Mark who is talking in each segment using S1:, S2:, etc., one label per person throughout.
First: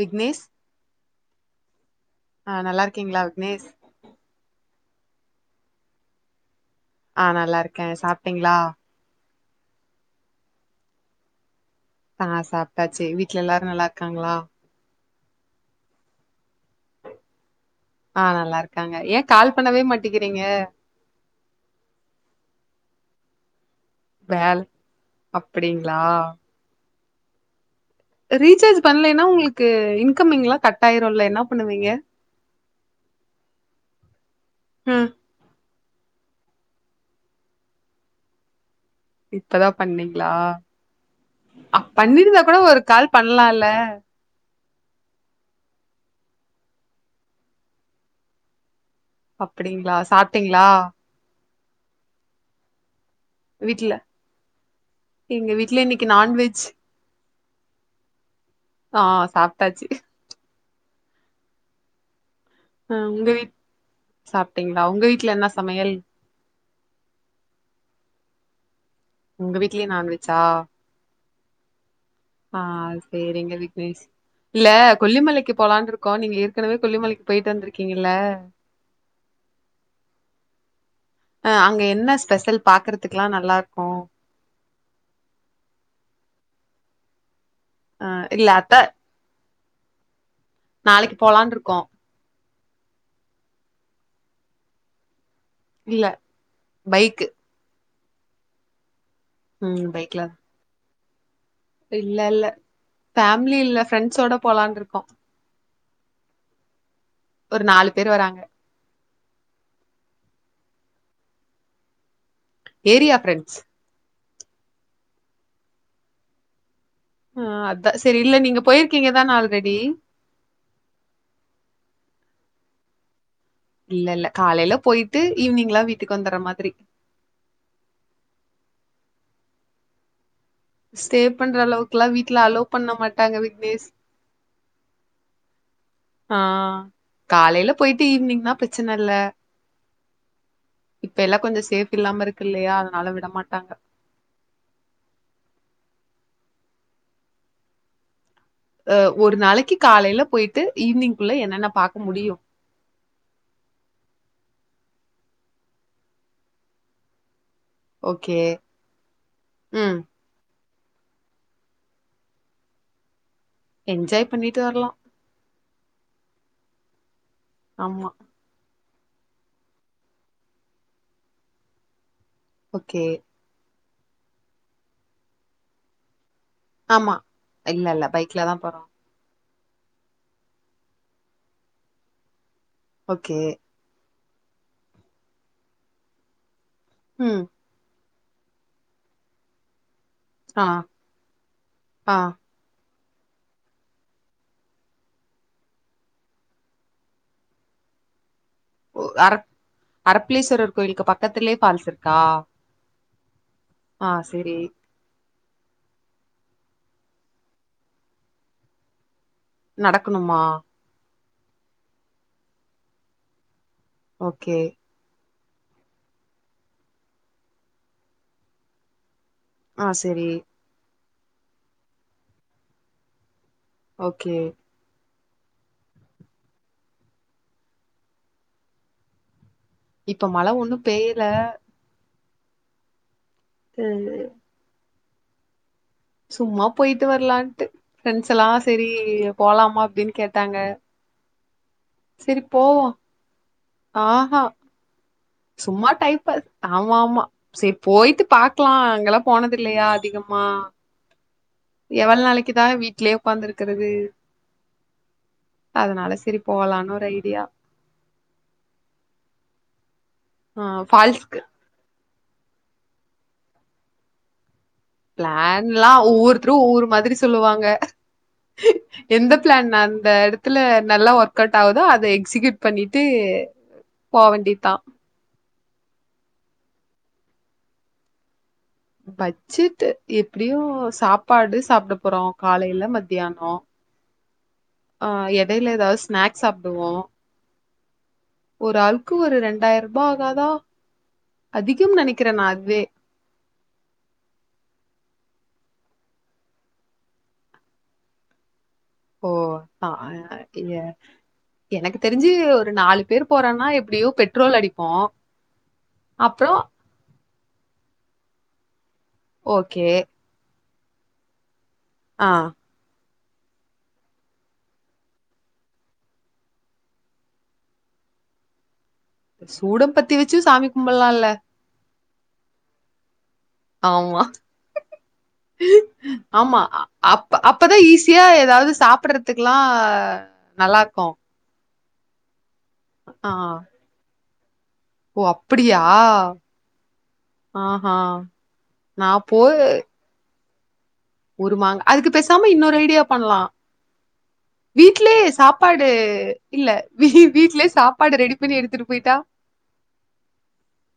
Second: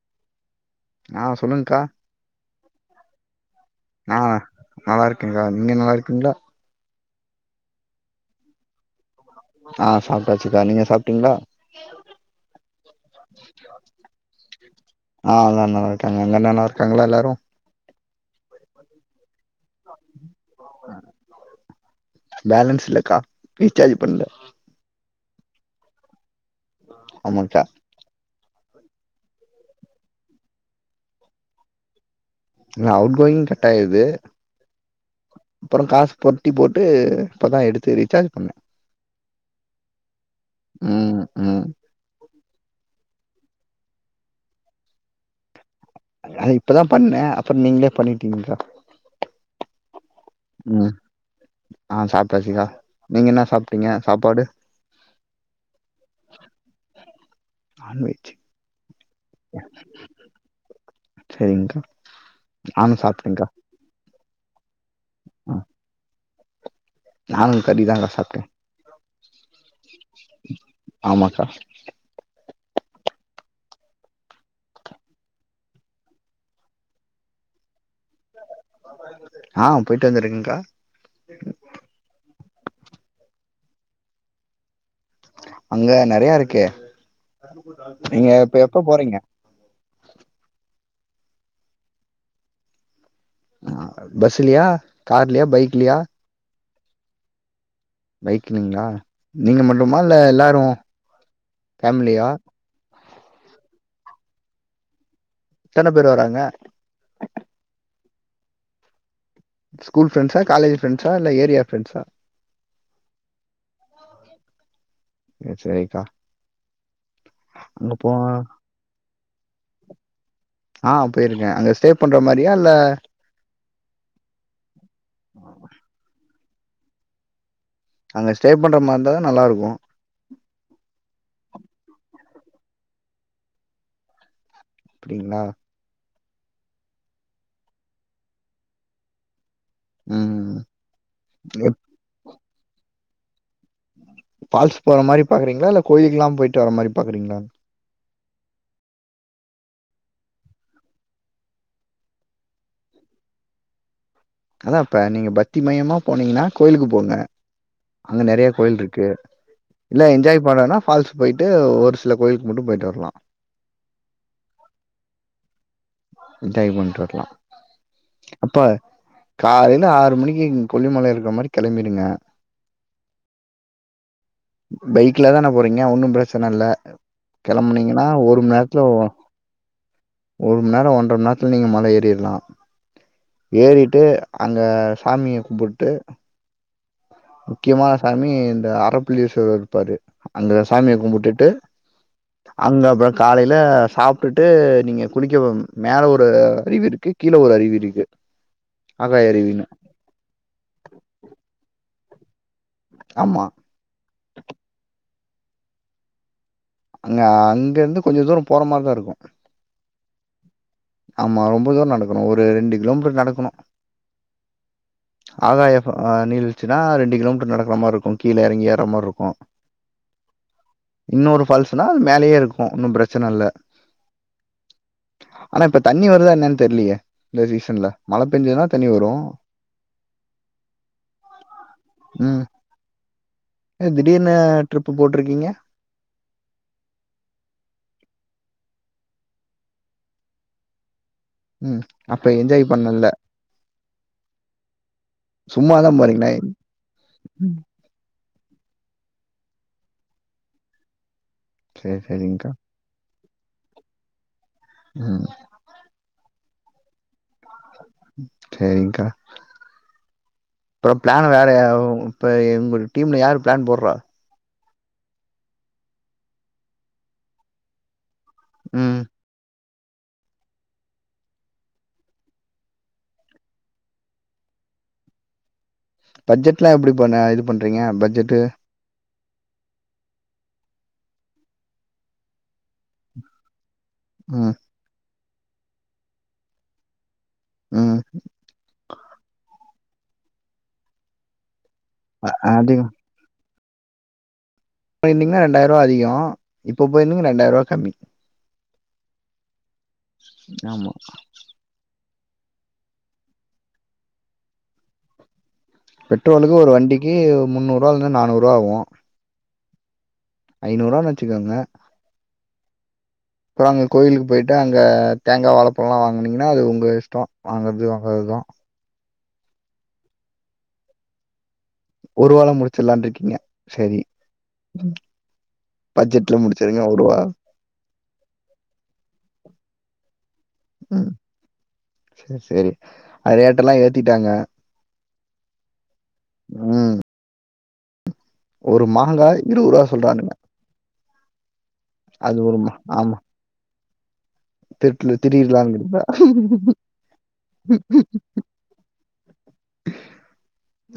S1: விக்னேஷ்
S2: ஆஹ் சொல்லுங்கக்கா
S1: ஆ நல்லா இருக்கீங்களா விக்னேஷ்
S2: நான் நல்லா இருக்கேன்க்கா நீங்க நல்லா இருக்கீங்களா
S1: ஆஹ் நல்லா இருக்கேன் சாப்பிட்டீங்களா
S2: ஆஹ் சாப்பிட்டாச்சுக்கா நீங்க சாப்பிட்டீங்களா
S1: ஆஹ் சாப்பிட்டாச்சு வீட்ல எல்லாரும் நல்லா இருக்காங்களா
S2: ஆஹ் எல்லாரும் இருக்காங்க அங்க நல்லா இருக்காங்களா எல்லாரும்
S1: ஆஹ் நல்லா இருக்காங்க எ கால் பண்ணவே மாட்டிக்கிறீங்க
S2: பேலன்ஸ் இல்லக்கா ரீசார்ஜ் பண்ணல
S1: அப்டிங்களா
S2: ஆமாக்கா
S1: ரீசார்ஜ் பண்ணலன்னா உங்களுக்கு இன்கமிங் எல்லா கட்டாயிரும்ல என்ன பண்ணுவீங்க
S2: ந அவுட்கோயிங் கட் ஆயிறுது
S1: ம்
S2: அப்றோம் காசு பொறட்டி போட்டு இப்பதான் எடுத்து ரீசார்ஜ் பண்ணேன்
S1: இப்பதான் பண்ணீங்களா
S2: ம் ம்
S1: அ பண்ணிருந்தா அப்றோ ஒரு கால் பண்ணலால்ல
S2: அது இப்பதான் பண்ணேன் அப்புறம் நீங்களே பண்ணிட்டீங்க்கா
S1: அப்டிங்களா சாப்பிட்டீங்களா
S2: ஆஹ் சாப்டாச்சுக்கா
S1: வீட்ல எங்க வீட்ல இன்னைக்கு நான்வெஜ்
S2: நான் வெஜ்
S1: ஆஹ் சாப்பிட்டாச்சு
S2: சரிங்க்கா நானும் சாப்பிட்டேன்கா
S1: சப் ங்களா உங்க வீட்ல என்ன சமையல்
S2: நானும் கறிதாங்க சாப்பிட்டேன்
S1: உங்க வீட்லயும் நான்வெஜ்ஜா
S2: ஹா
S1: ஆஹ் சரிங்க விக்னேஷ் இல்ல கொல்லிமலைக்கு போலான் இருக்கோம் நீங்க ஏற்கனவே கொல்லிமலைக்கு போயிட்டு வந்திருக்கீங்கல்ல
S2: ஆ போயிட்டு வந்திருக்கேங்க்கா
S1: அஹ் அங்க என்ன ஸ்பெஷல் பாக்குறதுக்கெல்லாம் நல்லாயிருக் போ
S2: அங்க நெறைய இருக்கே
S1: அ
S2: நீங்க
S1: இல்ல
S2: இப்ப
S1: அத்த
S2: எப்ப போறீங்க
S1: நாளைக்கு போலான் இருக்கோம்
S2: ஆஹ் பஸ்லயா கார் இல்ல பைக்லைய
S1: இல்ல பைக்கு
S2: பைக்லிங்ளா நீங்க மட்டுமா இல்ல எல்லாரு ஃபேமிலியா
S1: இல்லல்ல ஃபேமிலி இல்ல ஃப்ரெண்ட்ஸோட போலான்ருக்கோ
S2: எத்தன பேர் வராங்க
S1: ஒரு நாலு பேர் வராங்க
S2: ஸ்கூல் ஃப்ரெண்ட்ஸா காலஜு ஃப்ரண்ட்ஸா இல்ல ஏரியா ஃப்ரெண்ட்ஸா
S1: ஏரியா ஃப்ரெண்ட்ஸ்
S2: சேரிக்கா
S1: ஆ அதா
S2: அங்க போ
S1: சரி இல்ல நீங்க போயிருக்கீங்க தான ஆல்ரெடி
S2: ஆ போயிருக்கே அங்க ஸ்டே பண்ற மாரி யா இல்ல
S1: இல்லல்ல காலைல போயிட்டு ஈவினிங்லா வீட்டுக்கு வந்துர மா திரி
S2: அங்க ஸ்டே பண்ற மாருந்தாதா நல்லா இருக்கு
S1: ஸ்டே பண்ற அளவுக்குல்லா வீட்ல அலோ பண்ண மாட்டாங்க விக்னேஷ்
S2: அப்டிங்ளா
S1: ஆ காலைல போயிட்டு ஈவினிங்னா பிரச்சன இல்ல
S2: ம்
S1: இப்ப எல்லா கொஞ்ச சேப்டி இல்லாமருக் கில்லயா அதுனால விடமாட்டாங்க
S2: ஃபால்ஸ் போற மாரி பாக்குறீங்ளா இல்ல கோயிலுக்கெல்லா போயிட்டு வர மாரி பாக்குறீங்ளா
S1: அ ஒரு நாளைக்கி காலைல போயிட்டு ஈவ்னிங்குள்ள என்னன்ன பாக்க முடியு
S2: அதாம்ப்ப நீங்க பக்தி மயமா போனீங்கனா கோயிலுக்கு போங்க அங்க
S1: ஓகே
S2: நெறைய கோயில்ருக்கு
S1: ம்
S2: இல்ல என்ஜாய் பண்ணனா ஃபால்ஸ் போயிட்டு ஒரு சில கோயிலுக்கு மட்டு போயிட்டு வர்லா
S1: என்ஜாய் பண்ணிட்டு வர்லா
S2: என்ஜாய் பண்ட்டு வர்லா
S1: ஆமா
S2: காலைல ஆறு மணிக்கிங் கொல்லிமலைக்கிற மாரி கெளம்பிடுங்க
S1: ஓகே
S2: பைக்ல தானே போறீங்க ஒன்னும் ப்ர ச்சனல்ல
S1: ஆமா இல்ல
S2: கெளம்புனீங்கனா
S1: இல்ல
S2: ஒரு
S1: பைக்ல தா போறோ
S2: மநேரத்துல ஒரு மநேரொ ஒன்ற மநேரத்துல நீங்க மல ஏறிர்லா
S1: ஓகே
S2: ஏறிட்டு அங்க சாமிய கும்புட்டு
S1: ம்
S2: முக்யமா சாமி இந்த ஆறப்பள்ளி [unintelligible] இருப்பாரு அங்க
S1: ஆ
S2: சாமிய கும்புட்டுட்டு
S1: ஆ
S2: அங்க ப காலைல சாப்ட்டுட்டு நீங்க குளிக்க மேல ஒரு அருவி இருக்கு கீழ ஒரு அருவி இருக்கு
S1: ஓ
S2: ஆகாய
S1: அர
S2: அருவின்னு
S1: அரப்பலேஸ்வரர் கோயிலுக்கு பக்கத்திலயே ஃபால்ஸ் இருக்கு. கா.
S2: ஆம்மா.
S1: ஆஹ சேரி.
S2: அங்க அங்க இருந்து கொஞ்ச தூரோ போற மாரிதா இருக்கு.
S1: நடக்கணுமா.
S2: ஆமா ரொம்ப தூரோ நடக்கணு ஒரு ரெண்டு கிலோமீட்டர் நடக்கணு.
S1: ஓக்கே.
S2: ஆகாய நீழ்வீழ்ச்சின்னா ரெண்டு கிலோமீட்டர் நடக்கற மாரி இருக்கு கீழ எறங்கி ஏற மாரி இருக்கு.
S1: ஆஹ சேரி.
S2: இன்னொரு ஃபால்ஸ்ன்னா அது மேலயே இருக்கு ஒன்னு பிரச்சன இல்ல.
S1: ஓகே.
S2: ஆனா இப்ப தண்ணி வருதா என்னன்னு தெரியலையே. இந்த சீசன்ல மழ பெஞ்சதுன்னா தண்ணி வரு.
S1: இப்ப மழ ஒண்ணு பேய்யல.
S2: உஹம். என்ன திடீர்னு டிரிப். ப்பு போட்டிருக்கீங்க.
S1: சும்மா போயிட்டு வரலான்ட்டு. ஃப்ரெண்ட்ஸ் எல்லா சேரி போலாமா அப்படின்னு கேட்டாங்க.
S2: உம் அப்ப
S1: சரி
S2: என்ஜாய்
S1: போவோ
S2: பண்ணல்ல.
S1: ஆஹா. சும்மா டைம்
S2: போறீங்களா
S1: பாஸ். ஆமா ஆமா
S2: ம்
S1: சேரி போயிட்டு பாக்கலா அங்கல்லா. போனதில்லையா அதிகமா.
S2: சேரி
S1: எவ்வள
S2: சேரிங்க்கா
S1: நாளைக்குதா வீட்லயே. உக்காந்திருக்குறது.
S2: ம்
S1: அதனால சேரி. போலானு ஒரு ஐடியா.
S2: சேரிங்க்கா.
S1: ஆ
S2: அப்புறோ பிளான்
S1: ஃபால்ஸ்க்கு
S2: வேறயா. இப்ப உங்க டீம்ல யாரு பிளான் போடுறா.
S1: பிளான் எல்லா ஒவ்வொருத்தரு ஒவ்வொரு மாதிரி சொல்லுவாங்க.
S2: ம்
S1: எந்த பிளேன். ந அந்த இடத்துல நல்லா ஒர்க் அவுட் ஆகுதோ அத எக்ஸிகயூட் பண்ணிட்டு போவேண்டியதா.
S2: பட்ஜெட் எல்லா எப்படி பண்ண இது பண்றீங்க பட்ஜெட்டு.
S1: பச்ஜெட்டு எப்படியு சாப்பாடு சாப்புட போறோ காலையில மத்தியானோ.
S2: உஹு.
S1: ஆஹ எடையில ஏதாவது ஸ்நேக்ஸ் சாப்புடுவோ.
S2: உஹம்.
S1: ஒரு ஆளுக்கு ஒரு ரெண்டாயிரூபா ஆகாதா. அதிகம்
S2: அ
S1: நெனைக்குற நா
S2: அதிக
S1: அதுவே.
S2: போயிருந்திங்கன்னா ரெண்டாயிரூபா அதிகோ. இப்ப போயிருந்தீங்க ரெண்டாயிரூபா கம்மி.
S1: ஓ. ஆஹ
S2: ஆமா
S1: [unintelligible] எனக்கு. தெரிஞ்சு ஒரு நாலு பேர் போறோன்னா எப்படியோ பெட்ரோல் அடிப்போ.
S2: பெட்ரோலுக்கு ஒரு வண்டிக்கு முன்னூரூபா இருந்து நானூறு. ரூபா ஆகு.
S1: ஓகே.
S2: ஐநூரூபான்னு வச்சுக்கோங்க.
S1: ஆஹ.
S2: அப்புறோ அங்க கோயிலுக்கு போயிட்டு அங்க தேங்கா வாழப்பழோல்லா வாங்குனீங்கன்னா அது உங்க இஷ்டோ வாங்கறது வாங்காதது.
S1: சூடம் பத்தி வச்சு சாமி கும்பல்லா இல்ல.
S2: ஒருவேல முடுச்சிடலான்னு இருக்கீங்க. சரி
S1: ஆமா
S2: பட்ஜெட்ல
S1: ஆமா
S2: முடிச்சிருங்க ஒருவா
S1: அப்ப அப்பதா ஈஸியா ஏதாவது சாப்பிடுறதுக்கெல்லா நல்லா இருக்கு.
S2: சேரி சேரி. அதெயாட்ட எல்லா ஏத்திட்டாங்க.
S1: ஓ அப்படியா. ஆ.
S2: ம்
S1: ஆஹஹா.
S2: ஒரு மாங்காய் இருவது ரூபா சொல்றான்னுங்க.
S1: ஒரு மாங்கா அதுக்கு பேசாம
S2: ஒரு மா
S1: இன்னொரு ஐடியா
S2: ஆமா
S1: பண்லா.
S2: திருட்டு
S1: வீட்லயே
S2: திடீர்லான்னு
S1: சாப்பாடு
S2: இருந்தா
S1: இல்ல வீ வீட்லயே சாப்பாடு ரெடி பண்ணி எடுத்துட்டு போயிட்டா.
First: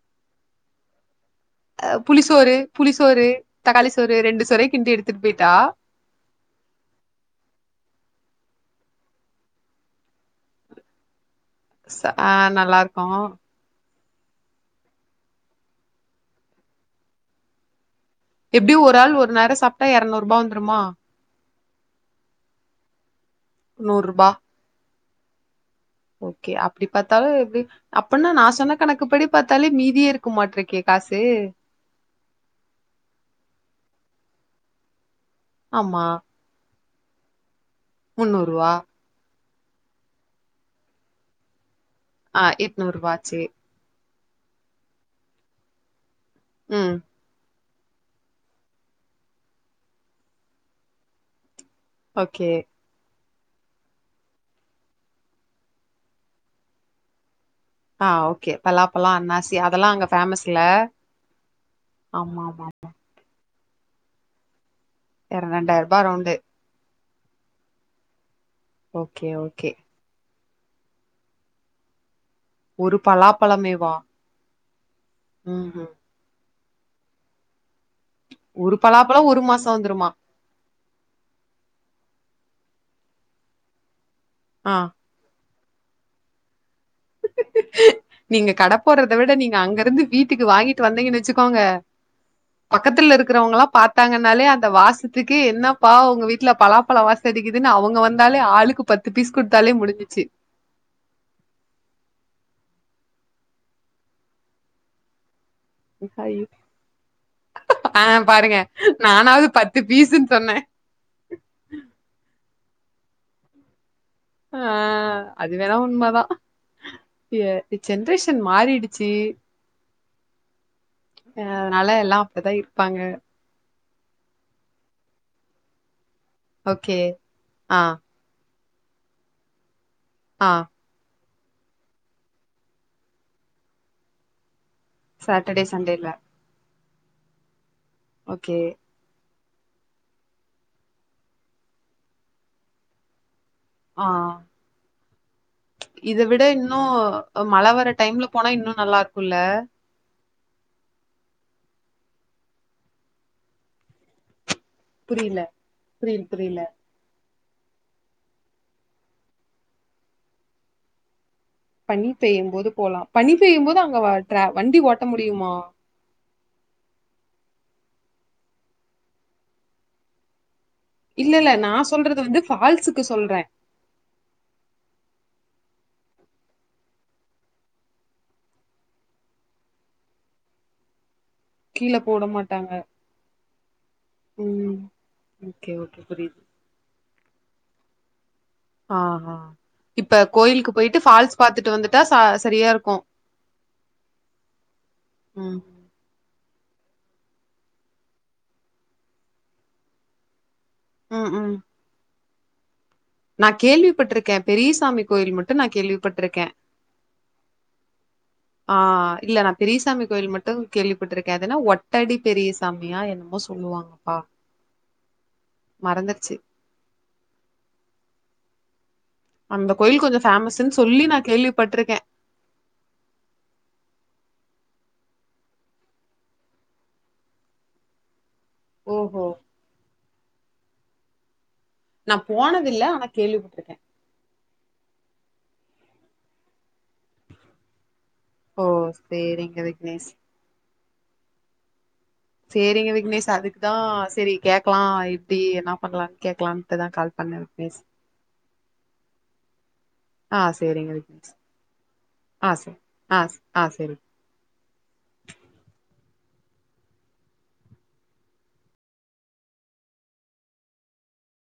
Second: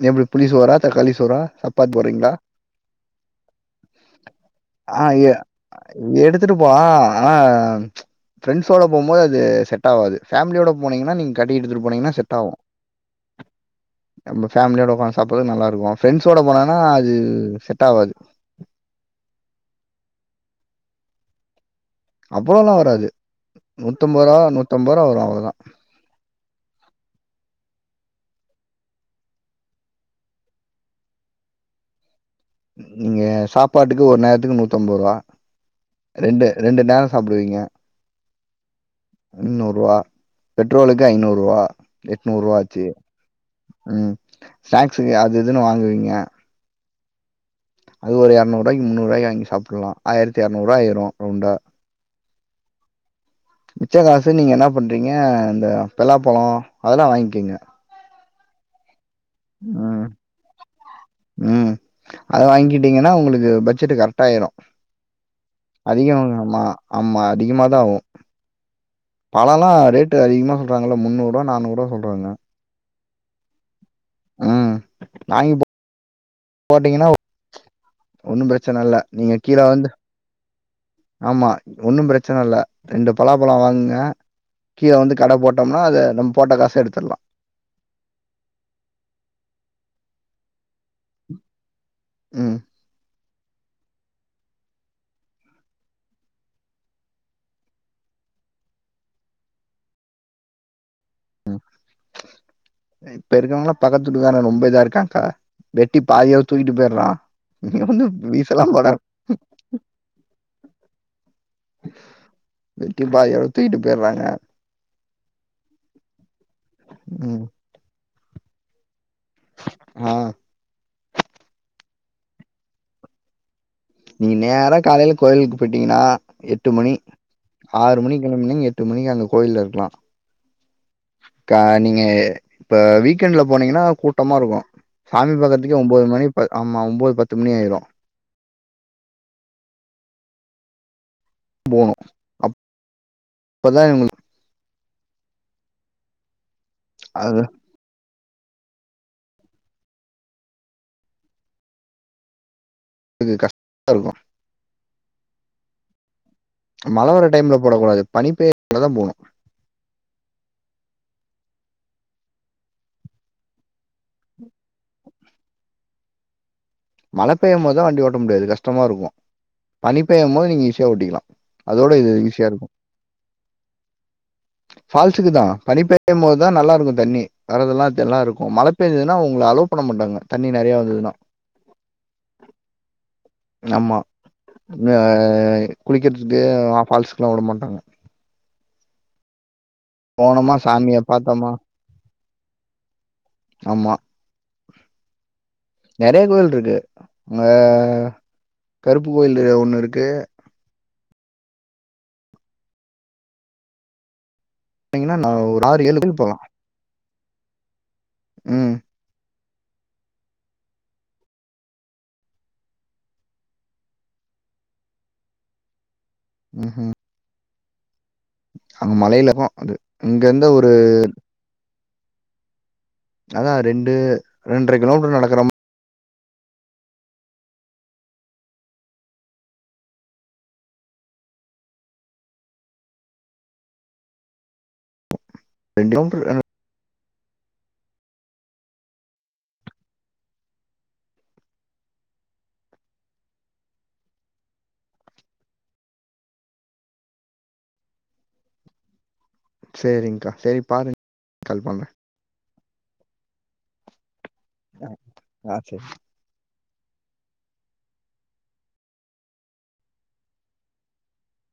S2: எப்டி புளி சோறா தக்காளி சோ. சோறா சப்பாத்தி போடுறீங்களா.
S1: புளிசோறு புளிசோறு தக்காளி சோறு ரெண்டு சோறே கிண்டி
S2: ஆஹ
S1: எடுத்துட்டு போயிட்டா
S2: எடுத்துட்டு போலா ஆனா ம்ச். ஃப்ரெண்ட்ஸோட போம்போது அது செட் ஆகாது ஃபேமிலியோட போனிங்கன்னா நீங்.
S1: ச ஆஹ நல்லா இருக்கு.
S2: நம்ம ஃபேலியோட உக்காந்து சாப்புறது நல்லா இருக்கு. ஃப்ரெண்ட்ஸோட போனோனா அது செட் ஆகாது.
S1: எப்படி ஒரு ஆள் ஒரு நேரோ சாப்புட்டா எரநூறுபா வந்துருமா.
S2: அவ்வளோ எல்லா வராது.
S1: நூறுபா
S2: நூத்தொம்பதுருபா நூத்தொம்பதுருபா வரு. அவ்வளதா.
S1: ஓகே அப்படி பாத்தாலு எப்படி அப்படின்னா நா சொன்ன கணக்குப்படி பாத்தாலே மீதியே இருக்க மாட்டிருக்கே காசு.
S2: நீங்க சாப்பாட்டுக்கு ஒரு நேரத்துக்கு நூத்தம்பதுரூபா. ரெண்டு ரெண்டு நாள். சாப்புடுவீங்க.
S1: முன்னூரூவா.
S2: முன்னூரூவா. பெட்ரோலுக்கு ஐநூரூவா.
S1: ஆ
S2: எட்நூரூவா ஆச்சு
S1: எட்நூறுவா ஆச்சு
S2: உம். ஸ்நாக்ஸ்க்கு அது இதுன்னு வாங்குவீங்க.
S1: ம்.
S2: அது ஒரு எறநூறுவாய்க்கு முன்னூறுவாய்க்கு வாங்கி சாப்புல்லா ஆயிரத்தி எரநூறுவாயிரு ரவுண்டா
S1: ஓகே
S2: மிச்ச காசு நீங்க என்ன பண்றீங்க இந்த பெல்லாப்பழொ அதெல்லா வாங்கெங்க
S1: ஆ ஓகே பலா பழொ அன்னாசி அதெல்லா அங்க
S2: ம்
S1: ஃபேமஸ்ல
S2: ம்
S1: ஆமாமாமா
S2: ஜெட்டு கரெக்டாயிரு அதிகொ
S1: ரவுண்டு
S2: மா ஆமா அதிகமாதாவு
S1: ஓகே
S2: பழொல்லா
S1: ஓகே
S2: ரேட்டு அதிகமா சொல்றாங்கள முன்னூறுவா நானூருவா சொல்றாங்க
S1: ஒரு பலாப்பழமேவா ம் ம்
S2: போட்டீங்கனா ஒன்னும்
S1: ஒரு
S2: ப்ரச்சன இல்ல
S1: பலாப்பழோ
S2: நீங்க
S1: ஒரு
S2: கீழ
S1: மாசோ
S2: வந்து
S1: வந்துருமா
S2: ஆமா ஒன்னும் ப்ரச்சன இல்ல ரெண்டு பலாப்பழொ வாங்குங்க
S1: ஆ
S2: கீழ வந்து கட போட் பட்னா அத நம் போட்ட காசு எடு
S1: நீங்க கட போட்றத விட நீங்க அங்க இருந்து வீட்டுக்கு வாங்கிட்டு வந்தீங்கன் வச்சுக்கோங்க
S2: ம்
S1: பக்கத்துலருக் க்கிறவங்கல்லா பாத்தாங்கன்னாலே அந்த வாசத்துக்கே என்னப்பா உங்க வீட்ல பலாப்பழ வாச அடிக்கிதுன்‌ அவுங்க வந்தாலே ஆளுக்கு பத்து பீஸ் குடுத்தாலே முடுஞ்சிச்சு
S2: இப்ப இருக்கவங்ளா பக்கத்துட்டுகார ரொம்ப இதா இருக்கான்கா வெட்டி பாதியா
S1: ஐயோ
S2: தூக்கிட்டு போயர்றா
S1: ஆ
S2: [unintelligible]
S1: பாருங்க
S2: பீஸெல்லாம்‌ போட
S1: நானாவது பத்து பீஸுன்னு சொன்னே
S2: வெட்டி பாயோட தூயிட்டு
S1: அ அது வேணா உண்மதா
S2: ம்.
S1: எ ஜென்ரேஷ ன் மாறிடு ச்சு
S2: ஆ.
S1: யதுனால எல் லா அப்டிதா இருப்பாங்க
S2: நீங் நேரா காலைல கோயிலுக்கு போயிட்டீங்கனா எட்டு மணி
S1: ஓகே ஆ
S2: ஆறு மணி கெளம்னிங்க எட் டு மணிக்கு அங்க ‌கோயில்ல இருக்கலா
S1: ஆ
S2: கா நீங்க இப்ப வீக்என்ட்ல போனீங்கனா கூட்டமா இருக்கு சாமி
S1: சாட்டர்டே
S2: பாக்கத்துக்கே
S1: சண்டேல
S2: ஒம்போது மணி ப ஆ மா ஒம்போது பத்து மணி ஆயிரு
S1: ஓகே
S2: போணு அப் இப்பதா உங்களு
S1: இதவிட ‌இன் போ
S2: அது
S1: மழை வர டைம்ல போன இன்னும் நல்லா இருக்கும்ல்ல
S2: அதுக்கு கஷ்டா இருக்கும்
S1: புரியல புரியல
S2: மழை வர டைம்ல போடக்க கூடாது
S1: பனி பொய்யும்போது போலாம் பனி பெய்யும்போது வண்டி ஓட்ட முடியுமா
S2: மழை பெய்யும்போது தான் வண்டி ஓட்ட முடியாது கஷ்டமா இருக்கும் பனி பெய்யும்போது நீங்க ஈசி
S1: இல்ல இல்ல நா சொல்றது வந்து பால்ஸ் கு சொல்றேன்
S2: பால்ஸ்க்கு தான் பனி பெய்யும் போதுதான் நல்லா இருக்கும் தண்ணி வரதெல்லாம் எல்லாம் இருக்கும் மழை பெய்ஞ்சதுன்னா அவங்களை அலோவு பண்ண மாட்டாங்க தண்ணி நிறைய வந்ததுதான்
S1: கீழ போட மாட்டாங்க
S2: ஆமா
S1: ம்
S2: ஆஹ்
S1: ஓகே ஓகே புரியுது
S2: குளக்கிறதுக்கு பால்ஸ்கெல்லாம் விட மாட்டோம் ஆமா
S1: ஆஹ் ஹ் இப்ப கோயிலுக்கு போயிட்டு
S2: சாமியை
S1: பால்ஸ்
S2: பார்த்தோமா
S1: பாாரத்துட்டு வந்துட்டா ச சரியா இருக்கும்
S2: ஆமா
S1: உம்
S2: ஆஹ் கருப்பு கோவில் ஒன்னு இருக்கு
S1: உம் உம் நா கேள்விப்பட்டிருக்கேன் பெரியசாமி
S2: பார்த்தீங்கன்னா
S1: கோவில்
S2: நான்
S1: மட்டும்
S2: ஒரு
S1: நா
S2: ஆறு ஏழு கோயில்
S1: கேள்விப்பட்டு
S2: போகலாம்
S1: இருக்கேன்
S2: ம்
S1: ஆஹ் இல்ல நான் பெரியசாமி கோயில் மட்டும் கேள்வி பட்டுருக்கேன் அதன்னா ஒட்டடி பெரிய சாமியா என்னமோ சொல்லுவாங்கப்பா மறந்து
S2: உம் உம் [inaudible]
S1: அந்த
S2: அது
S1: கோயில் கொஞ்ச
S2: இங்க இருந்து ஒரு
S1: பேமஸ்ன்னு சொல்லி நான் கேள்விப்பட்டிருக்கேன்
S2: அதான் ரெண்டு ரெண்டரை கிலோமீட்டர் நடக்கற மா
S1: ஓஹ் ஓஹ் நா போனதில்ல ஆனா கேள்விப்பட்டிருக்கேன்
S2: ரெண்டு கிலோ மீட்டர்
S1: ஓ சேரிங்க விக்னேஷ் சேரிங்க விக்னேஷ் அதுக்குதான் சேரி கேக்கலாம் இப்டி என்ன பண்ணலாம்னு கேக்கலாம்ட்டுதான் கால் பண்ணேன் விக்னேஷ்
S2: சேரிங்கா
S1: ஆ
S2: சேரி
S1: சேரிங்க
S2: பாருங்க கால் பண்றேன்
S1: ஆஹ் ஆஹ் சேரி
S2: ஆஹ் ஆ சேரி